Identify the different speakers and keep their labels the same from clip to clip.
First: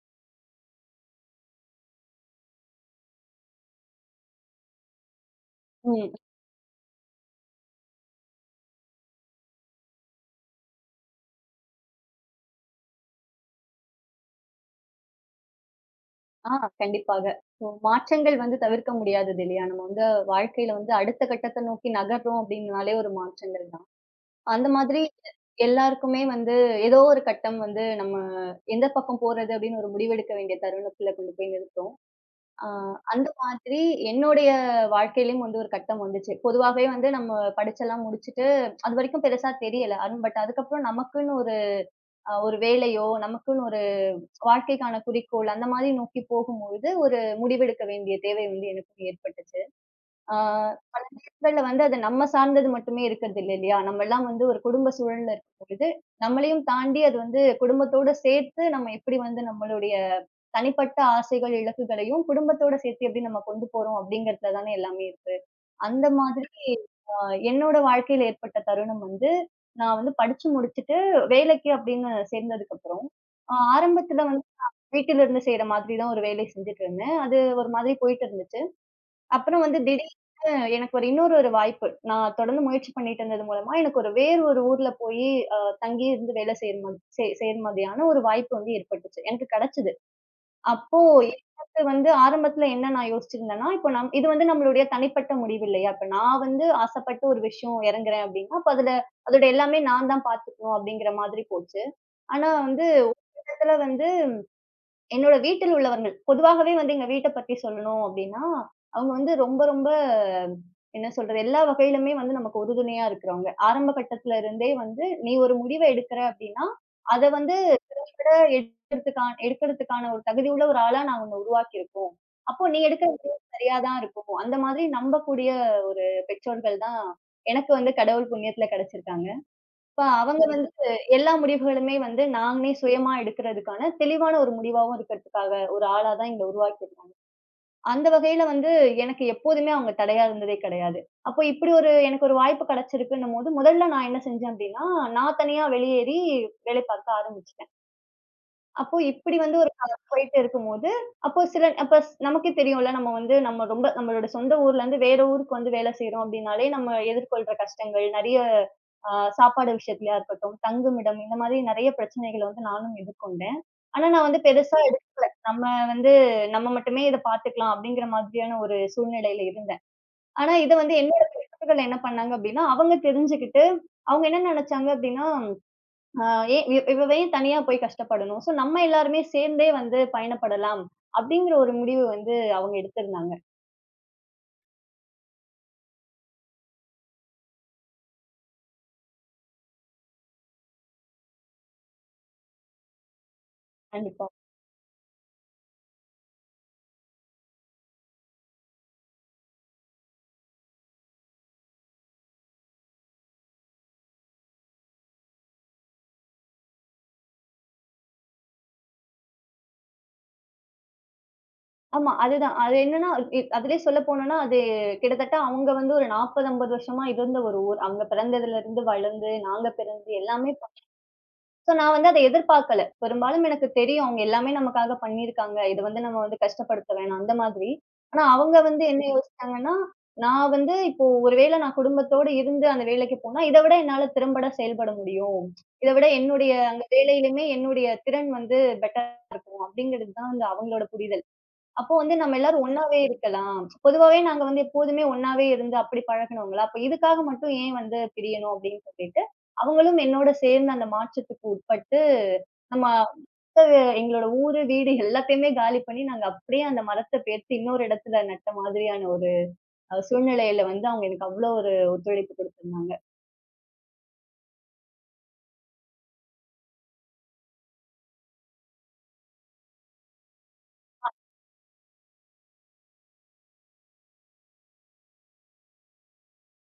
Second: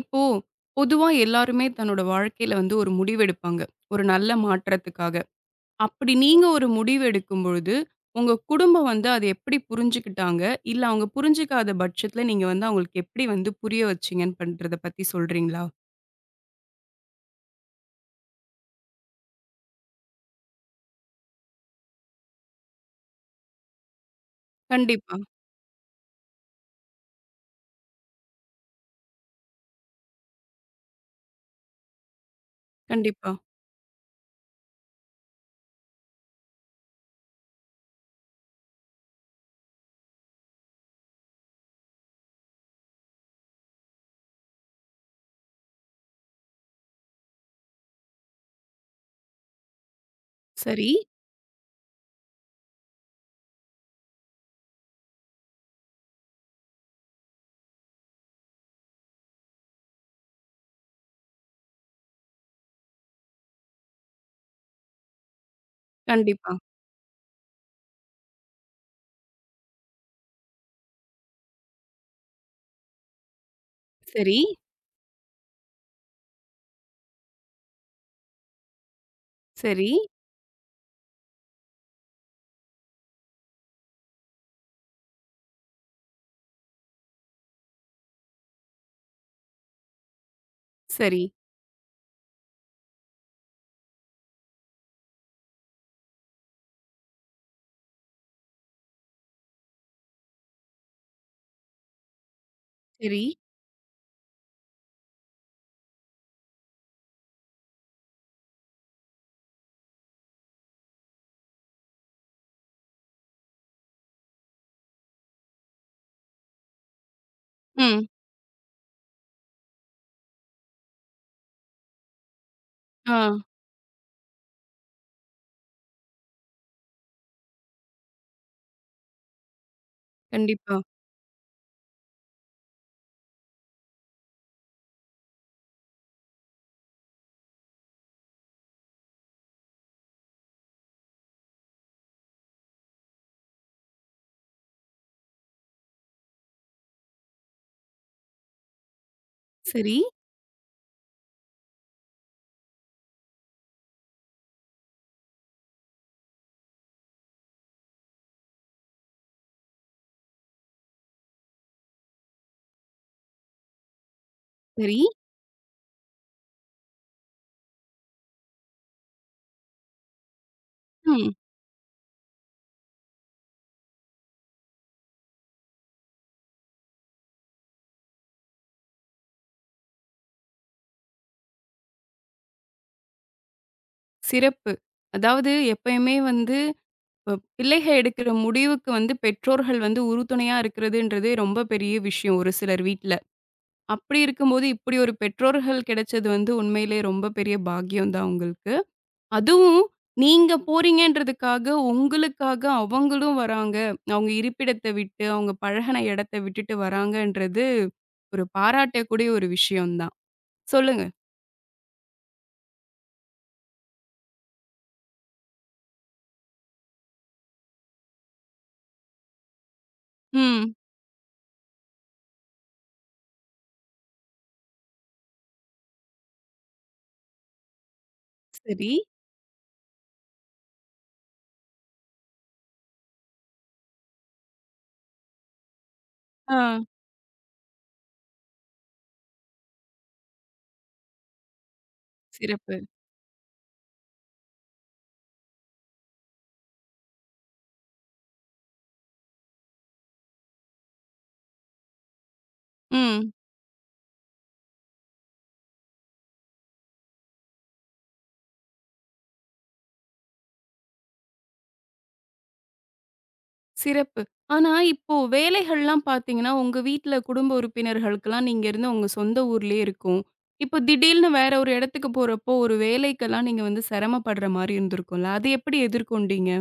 Speaker 1: இப்போ பொதுவா எல்லாருமே தன்னோட வாழ்க்கையில வந்து ஒரு முடிவெடுப்பாங்க. ஒரு நல்ல மாற்றத்துக்காக.
Speaker 2: ம்.
Speaker 1: அப்படி நீங்க ஒரு முடிவு எடுக்கும் பொழுது, உங்க குடும்பம் வந்து அத எப்படி புரிஞ்சுக்கிட்டாங்க? இல்ல அவங்க புரிஞ்சுக்காத பட்சத்துல நீங்க வந்து அவங்களுக்கு எப்படி வந்து புரிய வச்சீங்கன்னு பண்றத பத்தி சொல்றீங்களா?
Speaker 2: ஆ கண்டிப்பாக. இப்போ மாற்றங்கள் வந்து தவிர்க்க முடியாதது இல்லையா? நம்ம வந்து வாழ்க்கையில வந்து அடுத்த கட்டத்த நோக்கி நகர்றோம் அப்டின்னாலே ஒரு மாற்றங்கள் தான். அந்த மாதிரி
Speaker 1: கண்டிப்பா,
Speaker 2: எல்லாருக்குமே வந்து ஏதோ ஒரு கட்டம் வந்து நம்ம எந்த பக்கம் போறது அப்டின்னு ஒரு முடிவெடுக்க வேண்டிய தருணத்துல கொண்டு போய் நிறுத்தும். ஆ அந்த
Speaker 1: கண்டிப்பா.
Speaker 2: மாதிரி என்னுடைய வாழ்க்கையிலயும் வந்து ஒரு கட்டம் வந்துச்சு. பொதுவாவே வந்து நம்ம படிச்செல்லாம் முடிச்சுட்டு அதுவரைக்கும் பெருசா தெரியல. பட் அதுக்கப்புறம் நமக்குன்னு ஒரு ஒரு வேலையோ, நமக்குன்னு வாழ்க்கைக்கான குறிக்கோள் அந்த மாதிரி நோக்கி போகும்பொழுது, ஒரு முடிவெடுக்க வேண்டிய தேவை வந்து எனக்கும் ஏற்பட்டுச்சு. ஆ
Speaker 1: சரி.
Speaker 2: பல நேரங்கள்ல வந்து அது நம்ம சார்ந்தது மட்டுமே இருக்கிறது இல்லையா? நம்மலாம் வந்து ஒரு குடும்ப சூழல்ல இருக்கும்பொழுது, நம்மளையும் தாண்டி அது வந்து குடும்பத்தோட சேர்த்து நம்ம எப்படி வந்து நம்மளுடைய தனிப்பட்ட ஆசைகள், இலக்குகளையும் குடும்பத்தோட சேர்த்து எப்படி நம்ம கொண்டு போறோம் அப்படிங்கிறதுல தானே எல்லாமே இருக்கு. அந்த மாதிரி
Speaker 1: கண்டிப்பா.
Speaker 2: அ என்னோட வாழ்க்கையில ஏற்பட்ட தருணம் வந்து, நான் வந்து படிச்சு முடிச்சுட்டு வேலைக்கு அப்படின்னு சேர்ந்ததுக்கப்புறம், ஆரம்பத்துல
Speaker 1: சரி,
Speaker 2: வந்து வீட்டில இருந்து செய்ற மாதிரி தான் ஒரு வேலை செஞ்சுட்டு இருந்தேன். அது ஒரு மாதிரி போயிட்டு இருந்துச்சு. அப்புறம் வந்து
Speaker 1: சரி,
Speaker 2: திடீர்னு எனக்கு இன்னொரு ஒரு வாய்ப்பு. நான் தொடர்ந்து முயற்சி பண்ணிட்டு இருந்தது மூலமா, எனக்கு வேறு ஒரு ஊர்ல போயி தங்கி இருந்து வேலை செய்ற மாதி செ செய்ற மாதிரியான ஒரு வாய்ப்பு வந்து ஏற்பட்டுச்சு. எனக்கு கிடைச்சது. அப்போ
Speaker 1: சரி,
Speaker 2: எனக்கு வந்து ஆரம்பத்துல என்ன நான் யோசிச்சிருந்தேன்னா, இப்போ இது வந்து நம்மளுடைய தனிப்பட்ட முடிவு இல்லையா? இப்ப நான் வந்து ஆசைப்பட்டு ஒரு விஷயம் இறங்குறேன் அப்படின்னா, அப்ப அதுல அதோட எல்லாமே நான் தான் பார்த்துக்கணும் அப்படிங்கிற மாதிரி போச்சு. ஆனா வந்து ஒரு
Speaker 1: சரி.
Speaker 2: கட்டத்துல வந்து என்னோட வீட்டில் உள்ளவர்கள். பொதுவாகவே வந்து எங்க வீட்ட பத்தி சொல்லணும் அப்டின்னா, அவங்க வந்து ரொம்ப ரொம்ப என்ன சொல்றது? எல்லா வகையிலுமே வந்து நமக்கு உறுதுணையா இருக்கிறவங்க. ஆரம்ப கட்டத்துல இருந்தே வந்து, "நீ ஒரு முடிவ எடுக்கிற அப்டின்னா, அத வந்து
Speaker 1: ம்.
Speaker 2: திறம்பட எடுக்கிறதுக்கான எடுக்கிறதுக்கான ஒரு தகுதி உள்ள ஒரு ஆளா நான் உன்ன உருவாக்கியிருக்கோம். அப்போ நீ எடுக்கிற
Speaker 1: ஆ.
Speaker 2: முடிவு சரியா தான் இருக்கும்." அந்த மாதிரி நம்பக்கூடிய ஒரு பெற்றோர்கள் தான் எனக்கு வந்து கடவுள் புண்ணியத்துல கிடைச்சிருக்காங்க. இப்ப அவங்க வந்து
Speaker 1: கண்டிப்பா.
Speaker 2: எல்லா முடிவுகளுமே வந்து நாங்களே சுயமா எடுக்கிறதுக்கான தெளிவான ஒரு முடிவாவும் இருக்கிறதுக்காக ஒரு ஆளா தான் எங்கள உருவாக்கியிருக்காங்க. அந்த வகையில வந்து எனக்கு எப்போதுமே அவங்க தடையா இருந்ததே கிடையாது. அப்போ இப்படி எனக்கு ஒரு வாய்ப்பு கிடைச்சிருக்குன்னும்போது, முதல்ல நான் என்ன செஞ்சேன் அப்படின்னா, நான் தனியா வெளியேறி வேலை பார்க்க ஆரம்பிச்சேன். அப்போ இப்படி வந்து ஒரு
Speaker 1: சரி,
Speaker 2: காலம் போயிட்டு இருக்கும்போது, அப்போ சில நமக்கே தெரியும்ல, நம்ம ரொம்ப நம்மளோட சொந்த ஊர்லருந்து வேற ஊருக்கு வந்து வேலை செய்றோம் அப்படின்னாலே, நம்ம எதிர்கொள்ற கஷ்டங்கள் நெறைய அ சாப்பாடு விஷயத்துலயா இருக்கட்டும், தங்குமிடம் இந்த மாதிரி நெறைய பிரச்சனைகள வந்து நானும் எதிர்கொண்டேன். ஆனா நான் வந்து பெருசா
Speaker 1: சரி.
Speaker 2: நம்ம வந்து நம்ம மட்டுமே இத பார்த்துக்கலாம் அப்படிங்கிற மாதிரியான ஒரு சூழ்நிலையில இருந்தேன். ஆனா இத வந்து என்னோட
Speaker 1: ம்.
Speaker 2: பெற்றோர்கள் என்ன பண்ணாங்க அப்படின்னா, அவங்க தெரிஞ்சுகிட்டு அவங்க என்ன நெனைச்சாங்க அப்படின்னா ஆ ஏன் இவ் இவ ஏன் தனியா போய் கஷ்டப்படணும்? சோ நம்ம எல்லாருமே சேர்ந்தே வந்து பயணப்படலாம். அப்படிங்கிற ஒரு முடிவு வந்து அவங்க எடுத்திருந்தாங்க.
Speaker 1: சிறப்பு. அதாவது எப்பயுமே வந்து இப்ப பிள்ளைகள் எடுக்கிற முடிவுக்கு வந்து பெற்றோர்கள் வந்து உறுதுணையா இருக்கிறதுன்றதே ரொம்ப பெரிய விஷயம் ஒரு சிலர் வீட்ல. அப்படி
Speaker 2: கண்டிப்பா.
Speaker 1: இருக்கும்போது இப்படி ஒரு பெற்றோர்கள் கிடைச்சது வந்து உண்மையிலேயே ரொம்ப பெரிய பாக்கியம் தான் உங்களுக்கு. அதுவும் நீங்க போறீங்கன்றதுக்காக உங்களுக்காக அவங்களும் வராங்க. அவங்க இருப்பிடத்த விட்டு, அவங்க பழகுன இடத்த விட்டுட்டு வராங்கன்றது ஒரு பாராட்டக்கூடிய ஒரு விஷயம் தான். சொல்லுங்க.
Speaker 2: ஆமா. அதுதான். அது என்னன்னா, அதிலயே சொல்ல போனோம்னா, அது கிட்டத்தட்ட அவங்க வந்து ஒரு 40, 50 வருஷமா இருந்த ஒரு ஊர். அவங்க பிறந்ததுலருந்து, வளர்ந்து, நாங்க பிறந்து எல்லாமே
Speaker 1: ம்.
Speaker 2: சோ, நான் வந்து அத எதிர்பார்க்கல. பெரும்பாலும் எனக்கு தெரியும். அவங்க எல்லாமே நமக்காக பண்ணியிருக்காங்க. இத வந்து நம்ம வந்து கஷ்டப்படுத்த வேணாம் அந்த மாதிரி. ஆனா அவங்க வந்து
Speaker 1: சரி.
Speaker 2: என்ன யோசிச்சாங்கன்னா, நான் வந்து இப்போ ஒரு வேளை நான் குடும்பத்தோட இருந்து அந்த வேலைக்கு போனா, இத விட என்னால திறம்பட செயல்பட முடியும். இத விட என்னுடைய
Speaker 1: ஆ.
Speaker 2: அந்த வேலையிலுமே என்னுடைய திறன் வந்து பெட்டரா இருக்கும். அப்படிங்கிறது தான் வந்து அவங்களோட புரிதல். அப்போ வந்து நம்ம எல்லாரும்
Speaker 1: சிறப்பு.
Speaker 2: ஒண்ணாவே இருக்கலாம். பொதுவாவே நாங்க வந்து எப்போதுமே ஒண்ணாவே இருந்து அப்படி பழகுனவங்களா, அப்ப இதுக்காக மட்டும் ஏன் வந்து பிரியணும் அப்படின்னு சொல்லிட்டு, அவங்களும் என்னோட சேர்ந்து அந்த மாற்றத்துக்கு உட்பட்டு, நம்ம
Speaker 1: ம்.
Speaker 2: மொத்த எங்களோட ஊரு, வீடு எல்லாத்தையுமே காலி பண்ணி நாங்க அப்படியே அந்த மரத்த பெயர்த்து இன்னொரு இடத்துல நட்ட மாதிரியான ஒரு சூழ்நிலையில வந்து அவங்க எனக்கு அவ்ளோ ஒரு ஒத்துழைப்பு குடுத்திருந்தாங்க.
Speaker 1: சிறப்பு. ஆனா, இப்போ வேலைகள்லாம் பார்த்தீங்கன்னா, உங்க வீட்ல குடும்ப உறுப்பினர்களுக்கெல்லாம் நீங்க இருந்த உங்க சொந்த ஊர்லயே இருக்கும். இப்போ திடீல்னு வேற ஒரு இடத்துக்கு போறப்போ, ஒரு வேலைக்கெல்லாம் நீங்க வந்து சிரமப்படுற மாரி இருந்திருக்கும்ல. அது எப்படி எதிர்கொண்டீங்க?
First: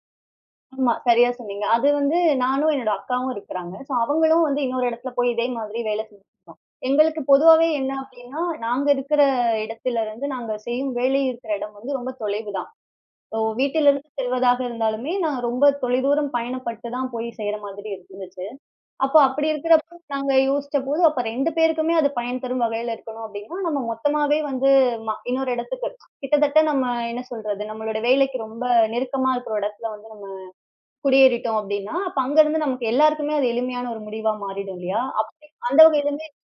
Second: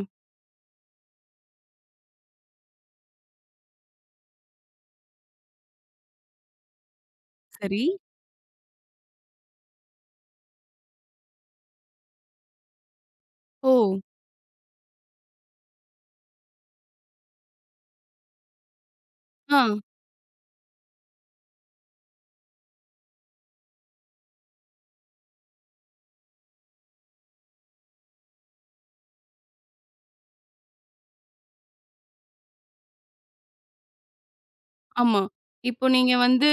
Speaker 2: ஆமா. சரியா சொன்னீங்க. அது வந்து நானும் என்னோட அக்காவும் இருக்கிறாங்க. ஸோ அவங்களும் வந்து இன்னொரு இடத்துல போய் இதே மாதிரி வேலை செஞ்சுட்டுருக்கோம். எங்களுக்கு பொதுவாவே
Speaker 1: சரி.
Speaker 2: என்ன அப்டின்னா, நாங்க இருக்கிற இடத்துல இருந்து நாங்க செய்யும் வேலை இருக்கிற இடம் வந்து ரொம்ப தொலைவு தான். ஸோ
Speaker 1: ஓ!
Speaker 2: வீட்டிலிருந்து செல்வதாக இருந்தாலுமே, நான் ரொம்ப தொலைதூரம் பயணப்பட்டு தான் போய் செய்ற மாதிரி இருந்துச்சு. அப்போ அப்படி
Speaker 1: ஆ,
Speaker 2: இருக்கிறப்போ நாங்க யோசிச்சபோது, அப்ப 2 பேருக்குமே அது பயன் தரும் வகையில இருக்கணும் அப்டின்னா, நம்ம மொத்தமாவே வந்து இன்னொரு இடத்துக்கு கிட்டத்தட்ட நம்ம என்ன சொல்றது? நம்மளோட வேலைக்கு ரொம்ப நெருக்கமா இருக்கிற இடத்துல வந்து குடியேறிட்டோம் அப்படின்னா, அப்ப அங்க இருந்து நமக்கு எல்லாருக்குமே அது எளிமையான ஒரு முடிவா மாறிடும் இல்லையா?
Speaker 1: ஆமா.
Speaker 2: அப்படி அந்த
Speaker 1: இப்போ நீங்க
Speaker 2: வகையிலுமே
Speaker 1: வந்து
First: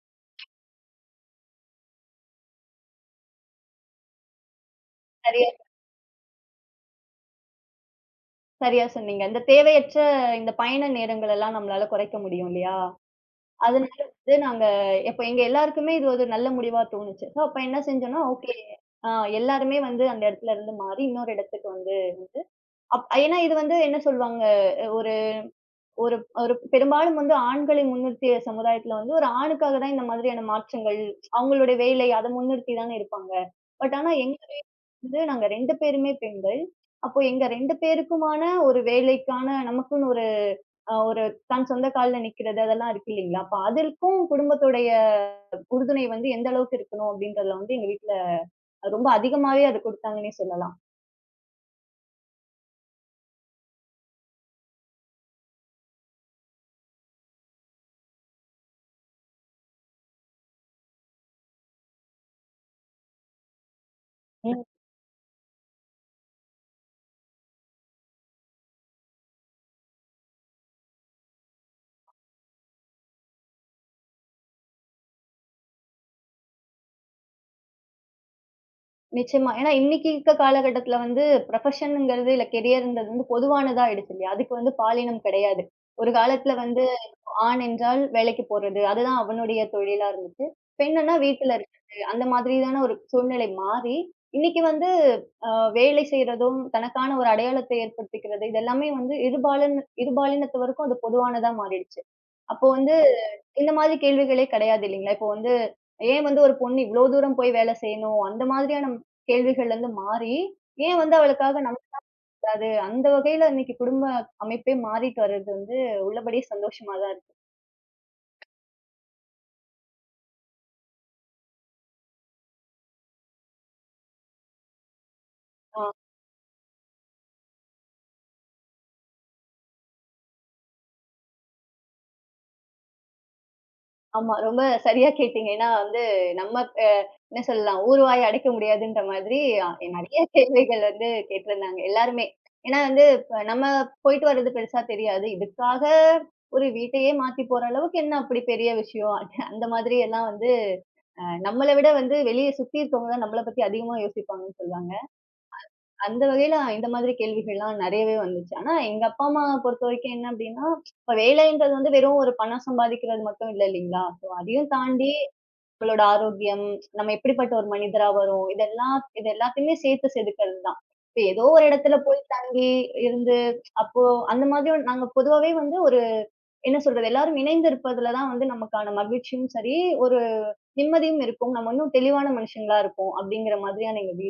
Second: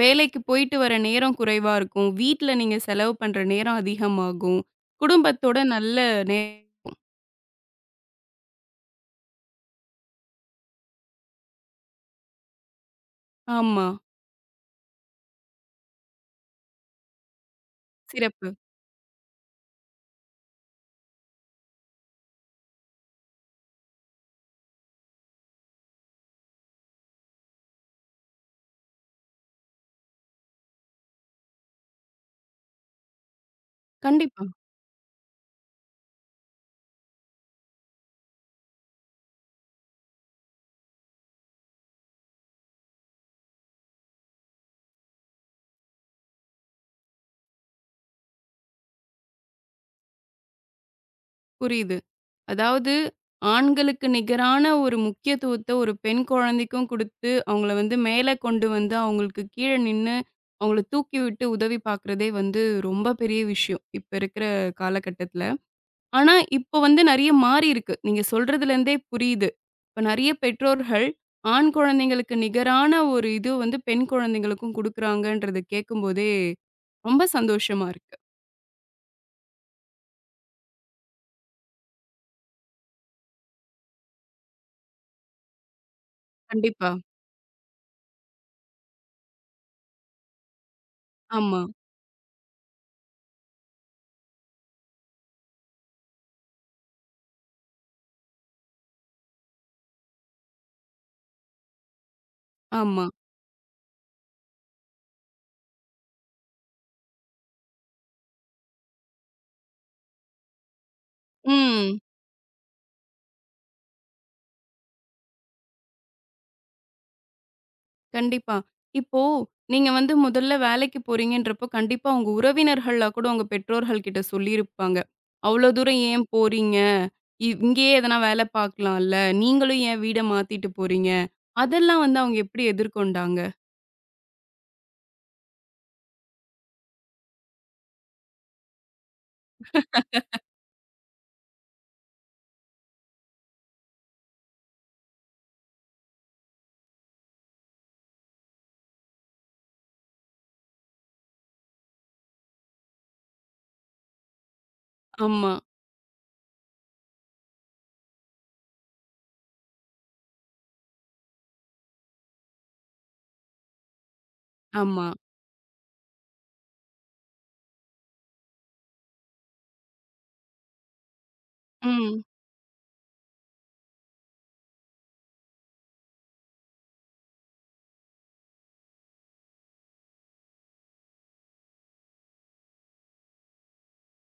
Speaker 1: வேலைக்கு போயிட்டு வர நேரம் குறைவா இருக்கும். வீட்ல நீங்க செலவு பண்ற நேரம் அதிகமாகும்.
Speaker 2: சரியா
Speaker 1: குடும்பத்தோட நல்ல நே
Speaker 2: சரியா சொன்னீங்க. இந்த தேவையற்ற இந்த பயண நேரங்கள் எல்லாம் நம்மளால குறைக்க முடியும் இல்லையா?
Speaker 1: ஆமா.
Speaker 2: அதனால வந்து நாங்க இப்ப எங்க எல்லாருக்குமே இது ஒரு நல்ல முடிவா தோணுச்சு. சோ அப்ப என்ன செஞ்சோம்னா,
Speaker 1: சிறப்பு.
Speaker 2: ஓகே அ எல்லாருமே வந்து அந்த இடத்துல இருந்து மாறி இன்னொரு இடத்துக்கு வந்து வந்து அப் ஏன்னா இது வந்து என்ன சொல்வாங்க, ஒரு ஒரு ஒரு பெரும்பாலும் வந்து ஆண்களை முன்னிறுத்திய சமுதாயத்துல வந்து, ஒரு ஆணுக்காக தான் இந்த மாதிரியான மாற்றங்கள், அவங்களுடைய வேலை அத முன்னிறுத்தி தானே இருப்பாங்க. ஆனா எங்க
Speaker 1: கண்டிப்பா.
Speaker 2: வந்து நாங்க 2 பேருமே பெண்கள். அப்போ எங்க 2 பேருக்குமான ஒரு வேலைக்கான நமக்குன்னு ஒரு ஒரு தன் சொந்த கால்ல நிக்கிறது அதெல்லாம் இருக்கு இல்லீங்களா? அப்ப அதற்கும் குடும்பத்துடைய உறுதுணை வந்து எந்த அளவுக்கு இருக்கணும் அப்படின்றதுல வந்து எங்க வீட்ல ரொம்ப அதிகமாவே அது குடுத்தாங்கன்னே சொல்லலாம்.
Speaker 1: புரியுது. அதாவது ஆண்களுக்கு நிகரான ஒரு முக்கியத்துவத்த ஒரு பெண் குழந்தைக்கும் குடுத்து, அவங்கள வந்து மேல கொண்டு வந்து, அவங்களுக்கு கீழ நின்னு, அவங்கள தூக்கிவிட்டு உதவி பார்க்கிறதே வந்து ரொம்ப பெரிய விஷயம். இப்ப இருக்கிற காலகட்டத்துல. ஆனா, இப்ப வந்து நெறைய மாறியிருக்கு. நீங்க சொல்றதுலேருந்தே புரியுது. இப்ப நெறைய பெற்றோர்கள் ஆண் குழந்தைங்களுக்கு நிகரான ஒரு இது வந்து பெண் குழந்தைங்களுக்கும் குடுக்குறாங்கன்றத கேட்கும்போதே ரொம்ப சந்தோஷமா இருக்கு.
Speaker 2: நிச்சயமா. ஏன்னா இன்னைக்கு இருக்க காலகட்டத்துல வந்து ப்ரொஃபஷன்ங்கிறது, இல்ல கெரியர்ங்கிறது வந்து பொதுவானதா ஆயிடுச்சு இல்லையா? அதுக்கு வந்து பாலினம் கிடையாது. ஒரு காலத்துல வந்து
Speaker 1: கண்டிப்பா.
Speaker 2: ஆண் என்றால் வேலைக்கு போறது. அதுதான் அவனுடைய தொழிலா இருந்துச்சு. பெண்ணுன்னா வீட்ல
Speaker 1: ஆமா,
Speaker 2: இருக்கிறது. அந்த மாதிரியான ஒரு சூழ்நிலை மாறி, இன்னைக்கு வந்து அ வேலை செய்றதும், தனக்கான ஒரு அடையாளத்தை ஏற்படுத்திக்கிறது, இது எல்லாமே வந்து இருபாலினத்தவருக்கும் அது பொதுவானதா மாறிடுச்சு. அப்போ வந்து
Speaker 1: ஆமா.
Speaker 2: இந்த மாதிரி கேள்விகளே கிடையாது இல்லைங்களா? இப்போ வந்து ஏன் வந்து ஒரு பொண்ணு இவ்ளோ தூரம் போய் வேலை செய்யணும்? அந்த மாதிரியான கேள்விகள்லருந்து மாறி, ஏன் வந்து அவளுக்காக நமக்கு
Speaker 1: ம்.
Speaker 2: அது அந்த வகையில இன்னைக்கு குடும்ப அமைப்பே மாறிட்டு வர்றது வந்து உள்ளபடியே சந்தோஷமா தான் இருக்கு.
Speaker 1: கண்டிப்பா. இப்போ நீங்க வந்து முதல்ல வேலைக்கு போறீங்கன்றப்போ, கண்டிப்பா உங்க உறவினர்கள்லா கூட உங்க பெற்றோர்கள் கிட்ட சொல்லியிருப்பாங்க. "அவ்ளோ
Speaker 2: ஆ.
Speaker 1: தூரம் ஏன் போறீங்க? இங்கேயே எதனா வேல பார்க்கலாம்ல. நீங்களும் ஏன் வீட மாத்திட்டு போறீங்க?" அதெல்லாம் வந்து அவங்க எப்படி எதிர்கொண்டாங்க?
Speaker 2: ஆமா. ரொம்ப சரியா கேட்டீங்க. ஏன்னா வந்து நம்ம அ என்ன சொல்லலாம், ஊர்வாய் அடைக்க முடியாதுன்ற மாதிரி அ நெறைய கேள்விகள் வந்து கேட்டிருந்தாங்க எல்லாருமே. ஏன்னா வந்து இப்ப நம்ம போயிட்டு வர்றது பெருசா தெரியாது. இதுக்காக ஒரு வீட்டையே மாத்தி போற அளவுக்கு என்ன அப்படி பெரிய விஷயம்? அந்த அந்த மாதிரி எல்லாம் வந்து நம்மள விட வந்து வெளிய சுத்தி இருக்கவங்க தான் நம்மள பத்தி அதிகமா யோசிப்பாங்கன்னு சொல்லுவாங்க.
Speaker 1: ஆமா,
Speaker 2: அந்த வகையில இந்த மாதிரி கேள்விகள்லாம் நெறையவே வந்துச்சு. ஆனா எங்க அப்பா, அம்மா பொறுத்தவரைக்கும் என்ன அப்டின்னா, இப்ப வேலைன்றது வந்து வெறும் ஒரு பணம் சம்பாதிக்கிறது மட்டும் இல்லைங்களா? ஸோ அதையும்
Speaker 1: ஆமா.
Speaker 2: தாண்டி நம்மளோட ஆரோக்கியம், நம்ம எப்படிப்பட்ட ஒரு மனிதரா வரோம், இது எல்லாத்தையுமே சேர்த்து செதுக்கிறது தான். இப்ப ஏதோ ஒரு இடத்துல போய்
Speaker 1: ம்.
Speaker 2: தங்கி இருந்து, அப்போ அந்த மாதிரி ஒரு- நாங்க பொதுவாவே வந்து ஒரு என்ன சொல்றது? எல்லாரும் இணைந்து இருப்பதுல தான் வந்து நமக்கான மகிழ்ச்சியும் சரி, ஒரு நிம்மதியும் இருக்கும். நம்ம இன்னும் தெளிவான மனுஷங்களா இருப்போம். அப்படிங்கிற மாதிரியான எங்க வீ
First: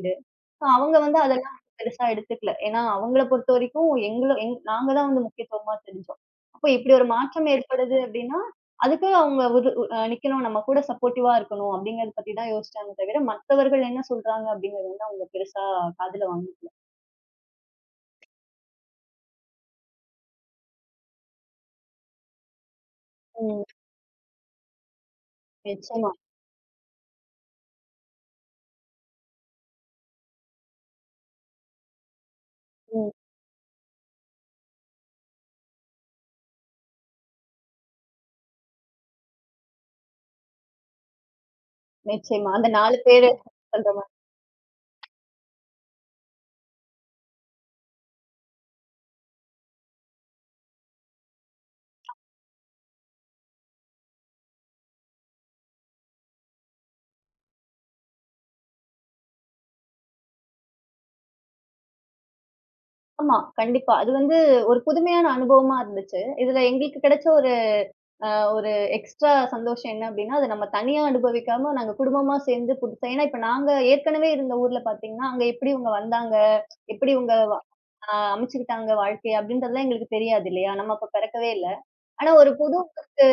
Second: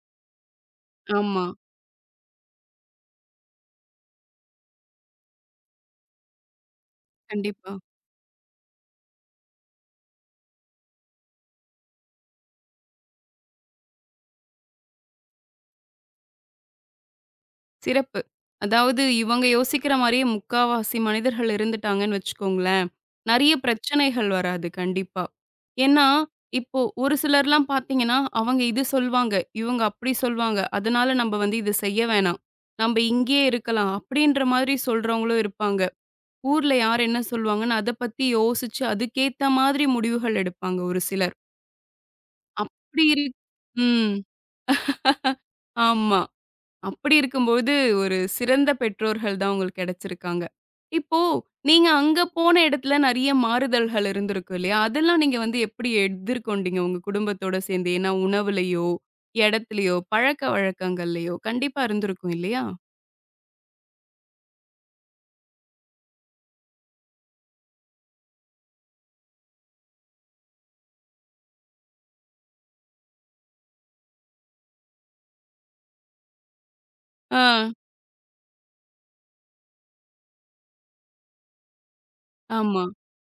Speaker 2: So, அவங்க வந்து
Speaker 1: ஆமா.
Speaker 2: அதெல்லாம் பெருசா எடுத்துக்கல. ஏன்னா அவங்கள பொறுத்தவரைக்கும் எங்கள எங் நாங்க தான் வந்து முக்கியத்துவமா தெரிஞ்சோம். அப்ப இப்படி ஒரு மாற்றம்
Speaker 1: கண்டிப்பா.
Speaker 2: ஏற்படுது அப்படின்னா, அதுக்கு அவங்க ஒரு நிக்கணும். நம்ம கூட சப்போர்ட்டிவா இருக்கணும் அப்படிங்கிறத பத்தி தான் யோசிச்சாங்க தவிர, மத்தவர்கள் என்ன சொல்றாங்க அப்படிங்கிறது வந்து அவங்க பெருசா காதுல வாங்கல.
Speaker 1: சிறப்பு. அதாவது இவங்க யோசிக்கிற மாரியே முக்காவாசி மனிதர்கள் இருந்துட்டாங்கன்னு வச்சுக்கோங்களேன், நெறைய
Speaker 2: ம்.
Speaker 1: பிரச்சனைகள் வராது கண்டிப்பா. ஏன்னா,
Speaker 2: நிச்சயமா.
Speaker 1: இப்போ ஒரு சிலர்லாம் பார்த்தீங்கன்னா, அவங்க இது சொல்வாங்க, இவங்க அப்படி சொல்வாங்க. அதனால நம்ப வந்து இது செய்ய வேணாம். நம்ப
Speaker 2: ம்.
Speaker 1: இங்கேயே இருக்கலாம். அப்படின்ற மாதிரி சொல்றவங்களும் இருப்பாங்க. ஊர்ல யார் என்ன சொல்வாங்கன்னு அத பத்தி யோசிச்சு அதுக்கேத்த மாதிரி முடிவுகள் எடுப்பாங்க ஒரு சிலர்.
Speaker 2: அந்த 4
Speaker 1: அப்படி இரு
Speaker 2: பேரு சொல்ற மாரி.
Speaker 1: ம். ஆமா. அப்படி இருக்கும்போது, ஒரு சிறந்த பெற்றோர்கள் தான் உங்களுக்கு கிடைச்சிருக்காங்க. இப்போ நீங்க அங்க போன இடத்துல நெறைய மாறுதல்கள் இருந்திருக்கும் இல்லையா? அதெல்லாம் நீங்க வந்து எப்படி எதிர்கொண்டீங்க உங்க குடும்பத்தோட சேர்ந்து? ஏன்னா உணவுலயோ, இடத்துலயோ, பழக்கவழக்கங்கள்லயோ கண்டிப்பா இருந்திருக்கும் இல்லையா?
Speaker 2: ஆமா. கண்டிப்பா. அது வந்து ஒரு புதுமையான அனுபவமா இருந்துச்சு. இதுல எங்களுக்கு கிடைச்ச ஒரு அ ஒரு எக்ஸ்ட்ரா சந்தோஷம் என்ன அப்டின்னா, அது நம்ம தனியா அனுபவிக்காம நாங்க குடும்பமா சேர்ந்து புதுசா ஏன்னா இப்ப நாங்க ஏற்கனவே இருந்த ஊர்ல பார்த்தீங்கன்னா, அங்க எப்படி இவங்க வந்தாங்க? எப்படி இவங்க
Speaker 1: ஆ,
Speaker 2: வ அமைச்சுக்கிட்டாங்க வாழ்க்கைய அப்டின்றதெல்லாம் எங்களுக்குத் தெரியாது இல்லையா? நம்ம அப்ப பிறக்கவே இல்ல. ஆனா ஒரு புது
Speaker 1: ஆமா.
Speaker 2: ஊருக்கு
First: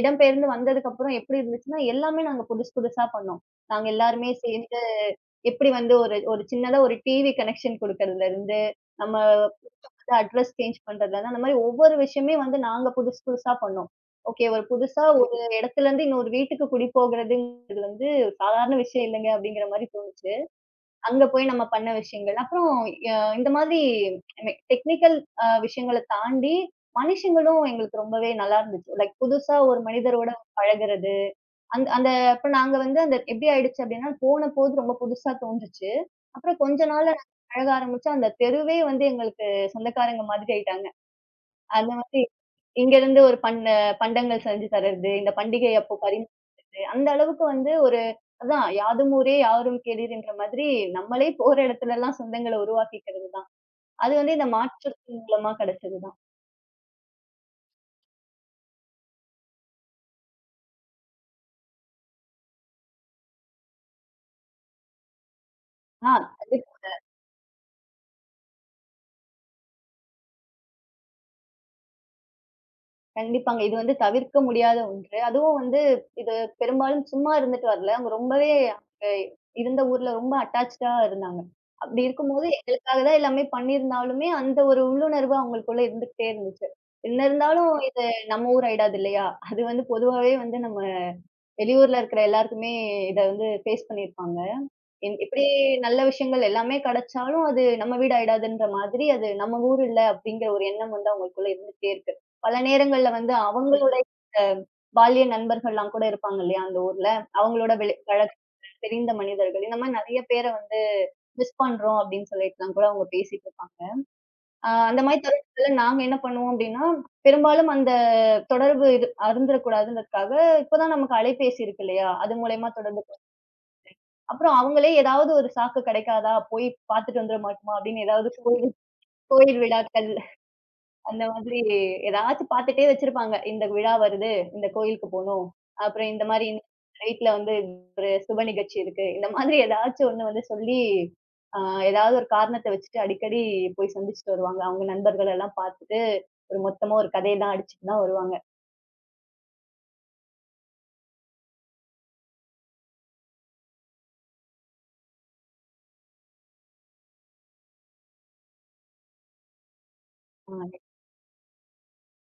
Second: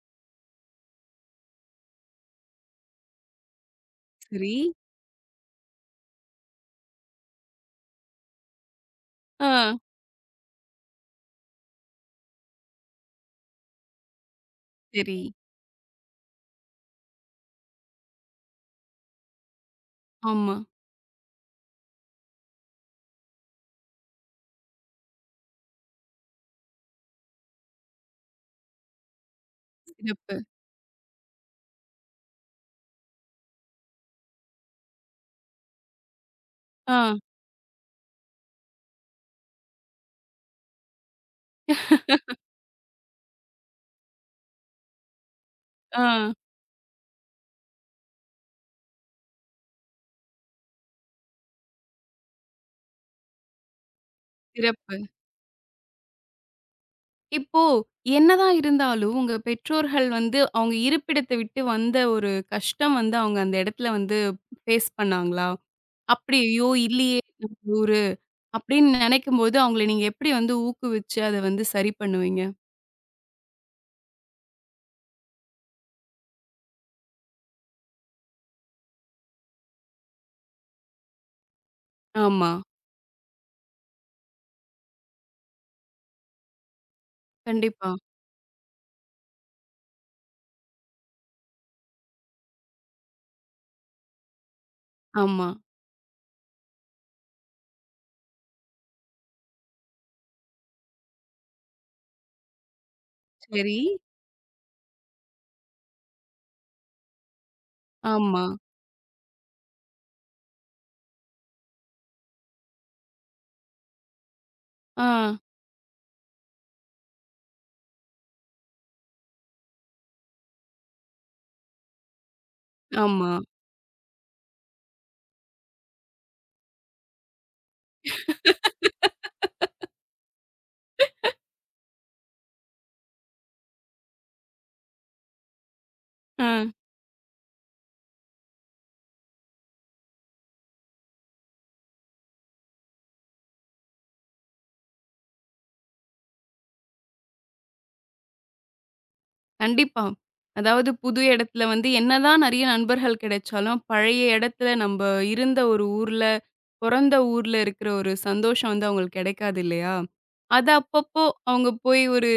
Speaker 2: இடம்பெயர்ந்து வந்ததுக்கப்புறம் எப்படி இருந்துச்சுன்னா, எல்லாமே நாங்க புதுசு புதுசா பண்ணோம். நாங்க எல்லாருமே
Speaker 1: சரி.
Speaker 2: சேர்ந்து எப்படி வந்து ஒரு ஒரு சின்னதா ஒரு டிவி கனெக்ஷன் குடுக்கறதுலருந்து, நம்ம
Speaker 1: ஆ,
Speaker 2: அட்ரஸ் சேஞ்ச் பண்றதுல இருந்து, அந்த மாரி ஒவ்வொரு விஷயமே வந்து நாங்க புதுசு புதுசா பண்ணோம். ஓகே ஒரு புதுசா
Speaker 1: சரி.
Speaker 2: ஒரு இடத்துலருந்து இன்னொரு வீட்டுக்கு குடி போகுறதுங்கிறது வந்து சாதாரண விஷயம் இல்லங்க அப்படிங்கிற மாரி தோணுது.
Speaker 1: ஆமா.
Speaker 2: அங்க போய் நம்ம பண்ண விஷயங்கள். அப்புறம் இந்த மாதிரி டெக்னிக்கல் விஷயங்கள தாண்டி மனுஷங்களும் எங்களுக்கு ரொம்பவே நல்லா இருந்துச்சு. லைக் புதுசா ஒரு மனிதரோட
Speaker 1: சிறப்பு.
Speaker 2: பழகுறது. அந்த அந்த அப்ப நாங்க வந்து அந்த எப்படி ஆயிடுச்சு அப்படின்னா, போன போது ரொம்ப புதுசா தோணுச்சு. அப்புறம் கொஞ்ச நாள்ல
Speaker 1: ஆ,
Speaker 2: நாங்க பழக ஆரம்பிச்சா அந்த தெருவே வந்து எங்களுக்கு சொந்தக்காரங்க மாதிரி ஆயிட்டாங்க. அத வந்து இங்கருந்து ஒரு பண்ட பண்டங்கள் செஞ்சு தர்றது, இந்த பண்டிகை அப்போ
Speaker 1: ஆ,
Speaker 2: பரிமாறுறது, அந்த அளவுக்கு வந்து ஒரு அதான் யாதும் ஊரே யாவரும் கேளீர்ன்ற மாதிரி நம்மளே போற இடத்துலலாம் சொந்தங்கள உருவாக்கிக்கிறது தான். அது வந்து இந்த
Speaker 1: சிறப்பு.
Speaker 2: மாற்றத்தின் மூலமா கிடைச்சது தான்.
Speaker 1: இப்போ என்னதான் இருந்தாலும், உங்க பெற்றோர்கள் வந்து அவங்க இருப்பிடத்த விட்டு வந்த ஒரு கஷ்டம் வந்து அவங்க அந்த இடத்துல வந்து ஃபேஸ் பண்ணாங்களா?
Speaker 2: ஆ.
Speaker 1: அப்படி "ஐயோ! இல்லையே நம்ம ஊரு" அப்படின்னு நினைக்கும்போது அவங்கள நீங்க எப்படி வந்து ஊக்குவிச்சு அத வந்து சரி பண்ணுவீங்க?
Speaker 2: கண்டிப்பாங்க. இது வந்து தவிர்க்க முடியாத ஒன்று. அதுவும் வந்து இது பெரும்பாலும் சும்மா இருந்துட்டு வரல. அவங்க ரொம்பவே அ இருந்த ஊர்ல ரொம்ப அட்டாச்டா இருந்தாங்க. அப்படி இருக்கும்போது
Speaker 1: ஆமா.
Speaker 2: எங்களுக்காக தான் எல்லாமே பண்ணியிருந்தாலுமே, அந்த ஒரு உள்ளுணர்வு அவங்களுக்குள்ள இருந்துகிட்டே இருந்துச்சு. என்ன இருந்தாலும்
Speaker 1: கண்டிப்பா.
Speaker 2: இது நம்ம ஊர் ஆயிடாது இல்லையா? அது வந்து பொதுவாவே வந்து நம்ம வெளியூர்ல இருக்கிற எல்லாருக்குமே இத வந்து ஃபேஸ் பண்ணியிருப்பாங்க. இப்படி
Speaker 1: ஆமா.
Speaker 2: நல்ல விஷயங்கள் எல்லாமே கிடைச்சாலும், அது நம்ம வீடு ஆயிடாதுன்ற மாதிரி, அது நம்ம ஊர் இல்ல அப்படிங்கிற ஒரு எண்ணம் வந்து அவங்களுக்குள்ள இருந்துகிட்டே இருக்கு. பல நேரங்கள்ல வந்து
Speaker 1: சரி.
Speaker 2: அவங்களுடைய அ பால்ய நண்பர்கள்லாம் கூட இருப்பாங்க இல்லையா? அந்த ஊர்ல. அவங்களோட வெளி பழக்கம்
Speaker 1: ஆமா.
Speaker 2: தெரிந்த மனிதர்கள். இந்த மாரி நெறைய பேர வந்து மிஸ் பண்றோம் அப்படின்னு சொல்லிட்டுலாம் கூட அவங்க பேசிட்டு இருப்பாங்க. அந்த
Speaker 1: ஆ.
Speaker 2: மாரி தருணத்துல நாங்க என்ன பண்ணுவோம் அப்படின்னா, பெரும்பாலும் அந்த தொடர்பு இது அருந்திரக்கூடாதுன்றதுக்காக இப்ப தான் நமக்கு அலைபேசி இருக்கு இல்லையா? அது மூலியமா தொடர்பு
Speaker 1: ஆமா.
Speaker 2: அப்புறம் அவங்களே ஏதாவது ஒரு சாக்கு கிடைக்காதா? போய் பார்த்துட்டு வந்துர மாட்டோமா? அப்படின்னு ஏதாவது கோயில் கோயில் விழாக்கள் அந்த மாதிரி ஏதாச்சும் பார்த்துட்டே வச்சிருப்பாங்க. இந்த விழா வருது, இந்த கோயிலுக்கு போணும். அப்புறம் இந்த
Speaker 1: ஆ.
Speaker 2: மாரி நைட்ல வந்து ஒரு சுப நிகழ்ச்சி இருக்கு. இந்த மாதிரி ஏதாச்சும் ஒண்ணு வந்து சொல்லி, அ ஏதாவது ஒரு காரணத்த வச்சுட்டு அடிக்கடி போய் சந்திச்சுட்டு வருவாங்க. அவங்க நண்பர்கள் எல்லாம் பார்த்துட்டு, ஒரு மொத்தமா ஒரு கதையெல்லாம் அடிச்சுட்டு தான் வருவாங்க.
Speaker 1: கண்டிப்பா. அதாவது புது இடத்துல வந்து என்னதான் நெறைய நண்பர்கள் கிடைச்சாலும், பழைய இடத்துல நம்ப இருந்த ஒரு ஊர்ல, பொறந்த ஊர்ல இருக்கிற ஒரு சந்தோஷம் வந்து அவங்களுக்கு கிடைக்காது இல்லையா? அது
Speaker 2: ஆஹ்
Speaker 1: அப்பப்போ அவங்க போய் ஒரு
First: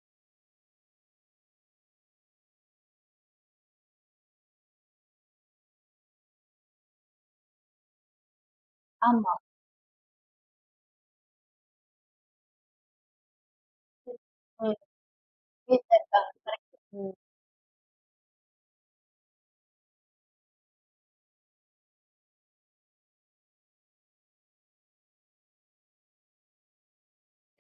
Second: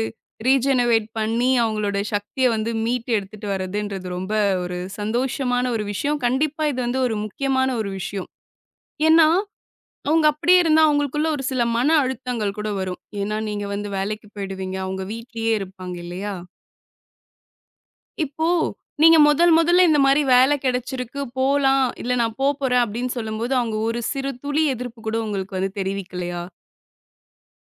Speaker 1: ரீஜெனவேட் பண்ணி அவங்களோட சக்திய வந்து மீட்டு எடுத்துட்டு வரதுன்றது ரொம்ப ஒரு சந்தோஷமான ஒரு விஷயம். கண்டிப்பா இது வந்து ஒரு முக்கியமான ஒரு விஷயம். ஏன்னா,
Speaker 2: ஆமா.
Speaker 1: அவங்க அப்படியே இருந்தா அவங்களுக்குள்ள ஒரு சில மன அழுத்தங்கள் கூட வரும். ஏன்னா, நீங்க வந்து வேலைக்கு
Speaker 2: ம்.
Speaker 1: போயிடுவீங்க. அவங்க வீட்லயே
Speaker 2: வீட்ல
Speaker 1: இருப்பாங்க
Speaker 2: இருக்காங்க.
Speaker 1: இல்லையா?
Speaker 2: கரெக்ட். ம்.
Speaker 1: இப்போ நீங்க முதல் முதல்ல இந்த மாரி வேலை கிடைச்சிருக்கு, போலாம், இல்ல நான் போப்போறேன் அப்படின்னு சொல்லும்போது, அவங்க ஒரு சிறு துளி எதிர்ப்பு கூட உங்களுக்கு வந்து தெரிவிக்கலையா?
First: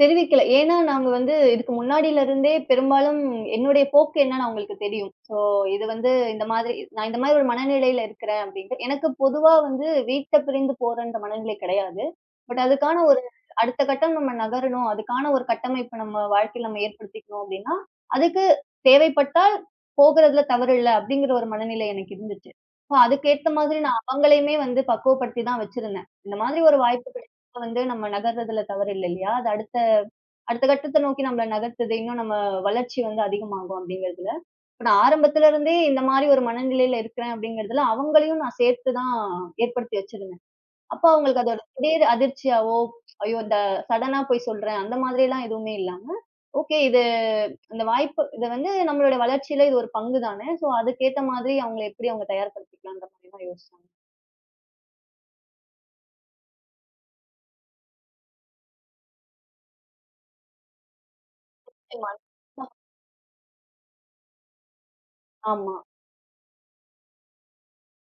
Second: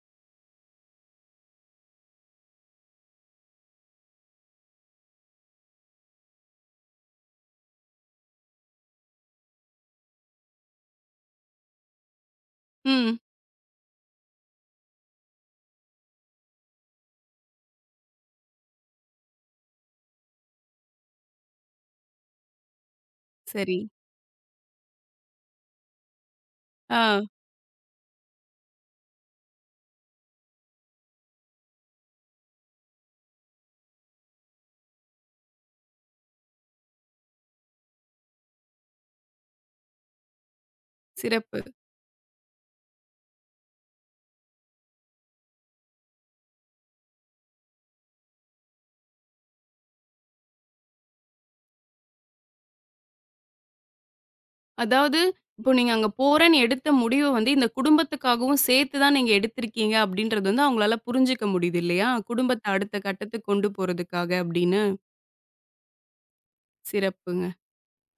Speaker 2: தெரிவிக்கல. ஏன்னா, நாங்க வந்து இதுக்கு முன்னாடிலருந்தே பெரும்பாலும் என்னுடைய போக்கு என்னன்னு அவங்களுக்கு தெரியும். ஸோ இது வந்து இந்த மாதிரி நான் இந்த மாதிரி ஒரு மனநிலையில இருக்கிறேன் அப்படின்ட்டு. எனக்கு பொதுவா வந்து வீட்ட பிரிந்து போறன்ற மனநிலை கிடையாது. பட் அதுக்கான
Speaker 1: ம்.
Speaker 2: ஒரு அடுத்த கட்டம் நம்ம நகரணும். அதுக்கான ஒரு கட்டமைப்பு நம்ம வாழ்க்கையில நம்ம ஏற்படுத்திக்கணும் அப்படின்னா, அதுக்கு தேவைப்பட்டால் போகிறதுல தவறு இல்ல அப்படிங்கிற ஒரு மனநிலை எனக்கு இருந்துச்சு. ஸோ அதுக்கேத்த
Speaker 1: சரி.
Speaker 2: மாதிரி நான் அவங்களையுமே வந்து பக்குவப்படுத்தி தான் வச்சிருந்தேன். இந்த மாதிரி ஒரு வாய்ப்பு
Speaker 1: ஆ.
Speaker 2: கிடைச்சா வந்து நம்ம நகர்றதுல தவறு இல்ல இல்லையா? அது அடுத்த அடுத்த கட்டத்த நோக்கி நம்மள நகர்த்துது. இன்னும் நம்ம வளர்ச்சி வந்து அதிகமாகும் அப்படிங்கிறதுல. இப்ப நான் ஆரம்பத்துல இருந்தே இந்த மாரி ஒரு மனநிலையில இருக்கிறேன் அப்படிங்கிறதுல, அவங்களையும் நான் சேர்த்து தான் ஏற்படுத்தி வச்சிருந்தேன். அப்போ அவங்களுக்கு அதோட
Speaker 1: சிறப்பு.
Speaker 2: திடீர் அதிர்ச்சியாவோ, ஐயோ! இந்த சடனா போய் சொல்றேன். அந்த மாதிரிலாம் எதுவுமே இல்லாம, ஓகே இந்த வாய்ப்பு இது வந்து நம்மளோட வளர்ச்சியில இது ஒரு பங்கு தானே. ஸோ அதுக்கேத்த மாதிரி அவங்கள எப்படி அவங்க தயார்படுத்திக்கலான்ற மாதிரி தான் யோசிச்சாங்க.
Speaker 1: அதாவது இப்போ நீங்க அங்க போறேன்னு எடுத்த முடிவு வந்து இந்த குடும்பத்துக்காகவும் சேர்த்து தான் நீங்க எடுத்திருக்கீங்க அப்படின்றது வந்து அவங்களால புரிஞ்சுக்க முடியுது இல்லையா?
Speaker 2: மன-
Speaker 1: குடும்பத்த அடுத்த கட்டத்துக்கு கொண்டு போறதுக்காக அப்படின்னு.
Speaker 2: ஆமா.
Speaker 1: சிறப்புங்க.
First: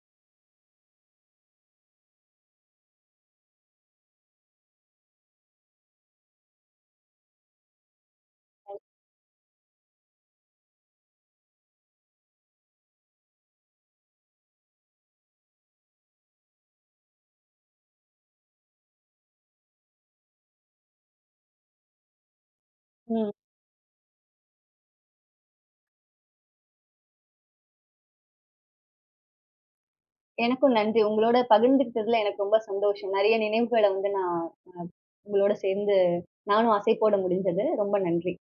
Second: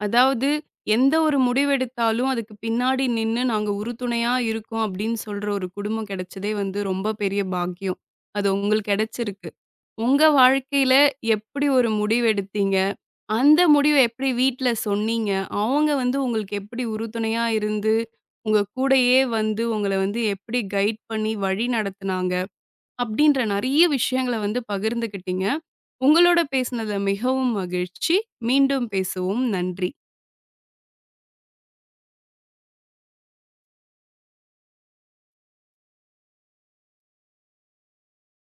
Speaker 1: அதாவது, எந்த ஒரு முடிவெடுத்தாலும் அதுக்கு பின்னாடி நின்னு நாங்க உறுதுணையா இருக்கோம் அப்படின்னு சொல்ற ஒரு குடும்பம் கிடைச்சதே வந்து ரொம்ப பெரிய பாக்கியம். அது உங்களுக்கு கிடைச்சிருக்கு. உங்க வாழ்க்கையில எப்படி ஒரு முடிவு எடுத்தீங்க? அந்த முடிவ எப்படி வீட்ல சொன்னீங்க? அவங்க வந்து உங்களுக்கு எப்படி உறுதுணையா இருந்து, உங்க கூடயே வந்து உங்கள வந்து எப்படி கைட் பண்ணி வழி நடத்துனாங்க?
Speaker 2: ம்.
Speaker 1: அப்படின்ற நெறைய விஷயங்கள வந்து பகிர்ந்துக்கிட்டீங்க. உங்களோட பேசினதுல மிகவும் மகிழ்ச்சி. மீண்டும் பேசுவோம். நன்றி.
Speaker 2: எனக்கும் நன்றி. உங்களோட பகிர்ந்துக்கிட்டதுல எனக்கு ரொம்ப சந்தோஷம். நெறைய நினைவுகள வந்து நான் உங்களோட சேர்ந்து நானும் அசை போட முடிஞ்சது. ரொம்ப நன்றி.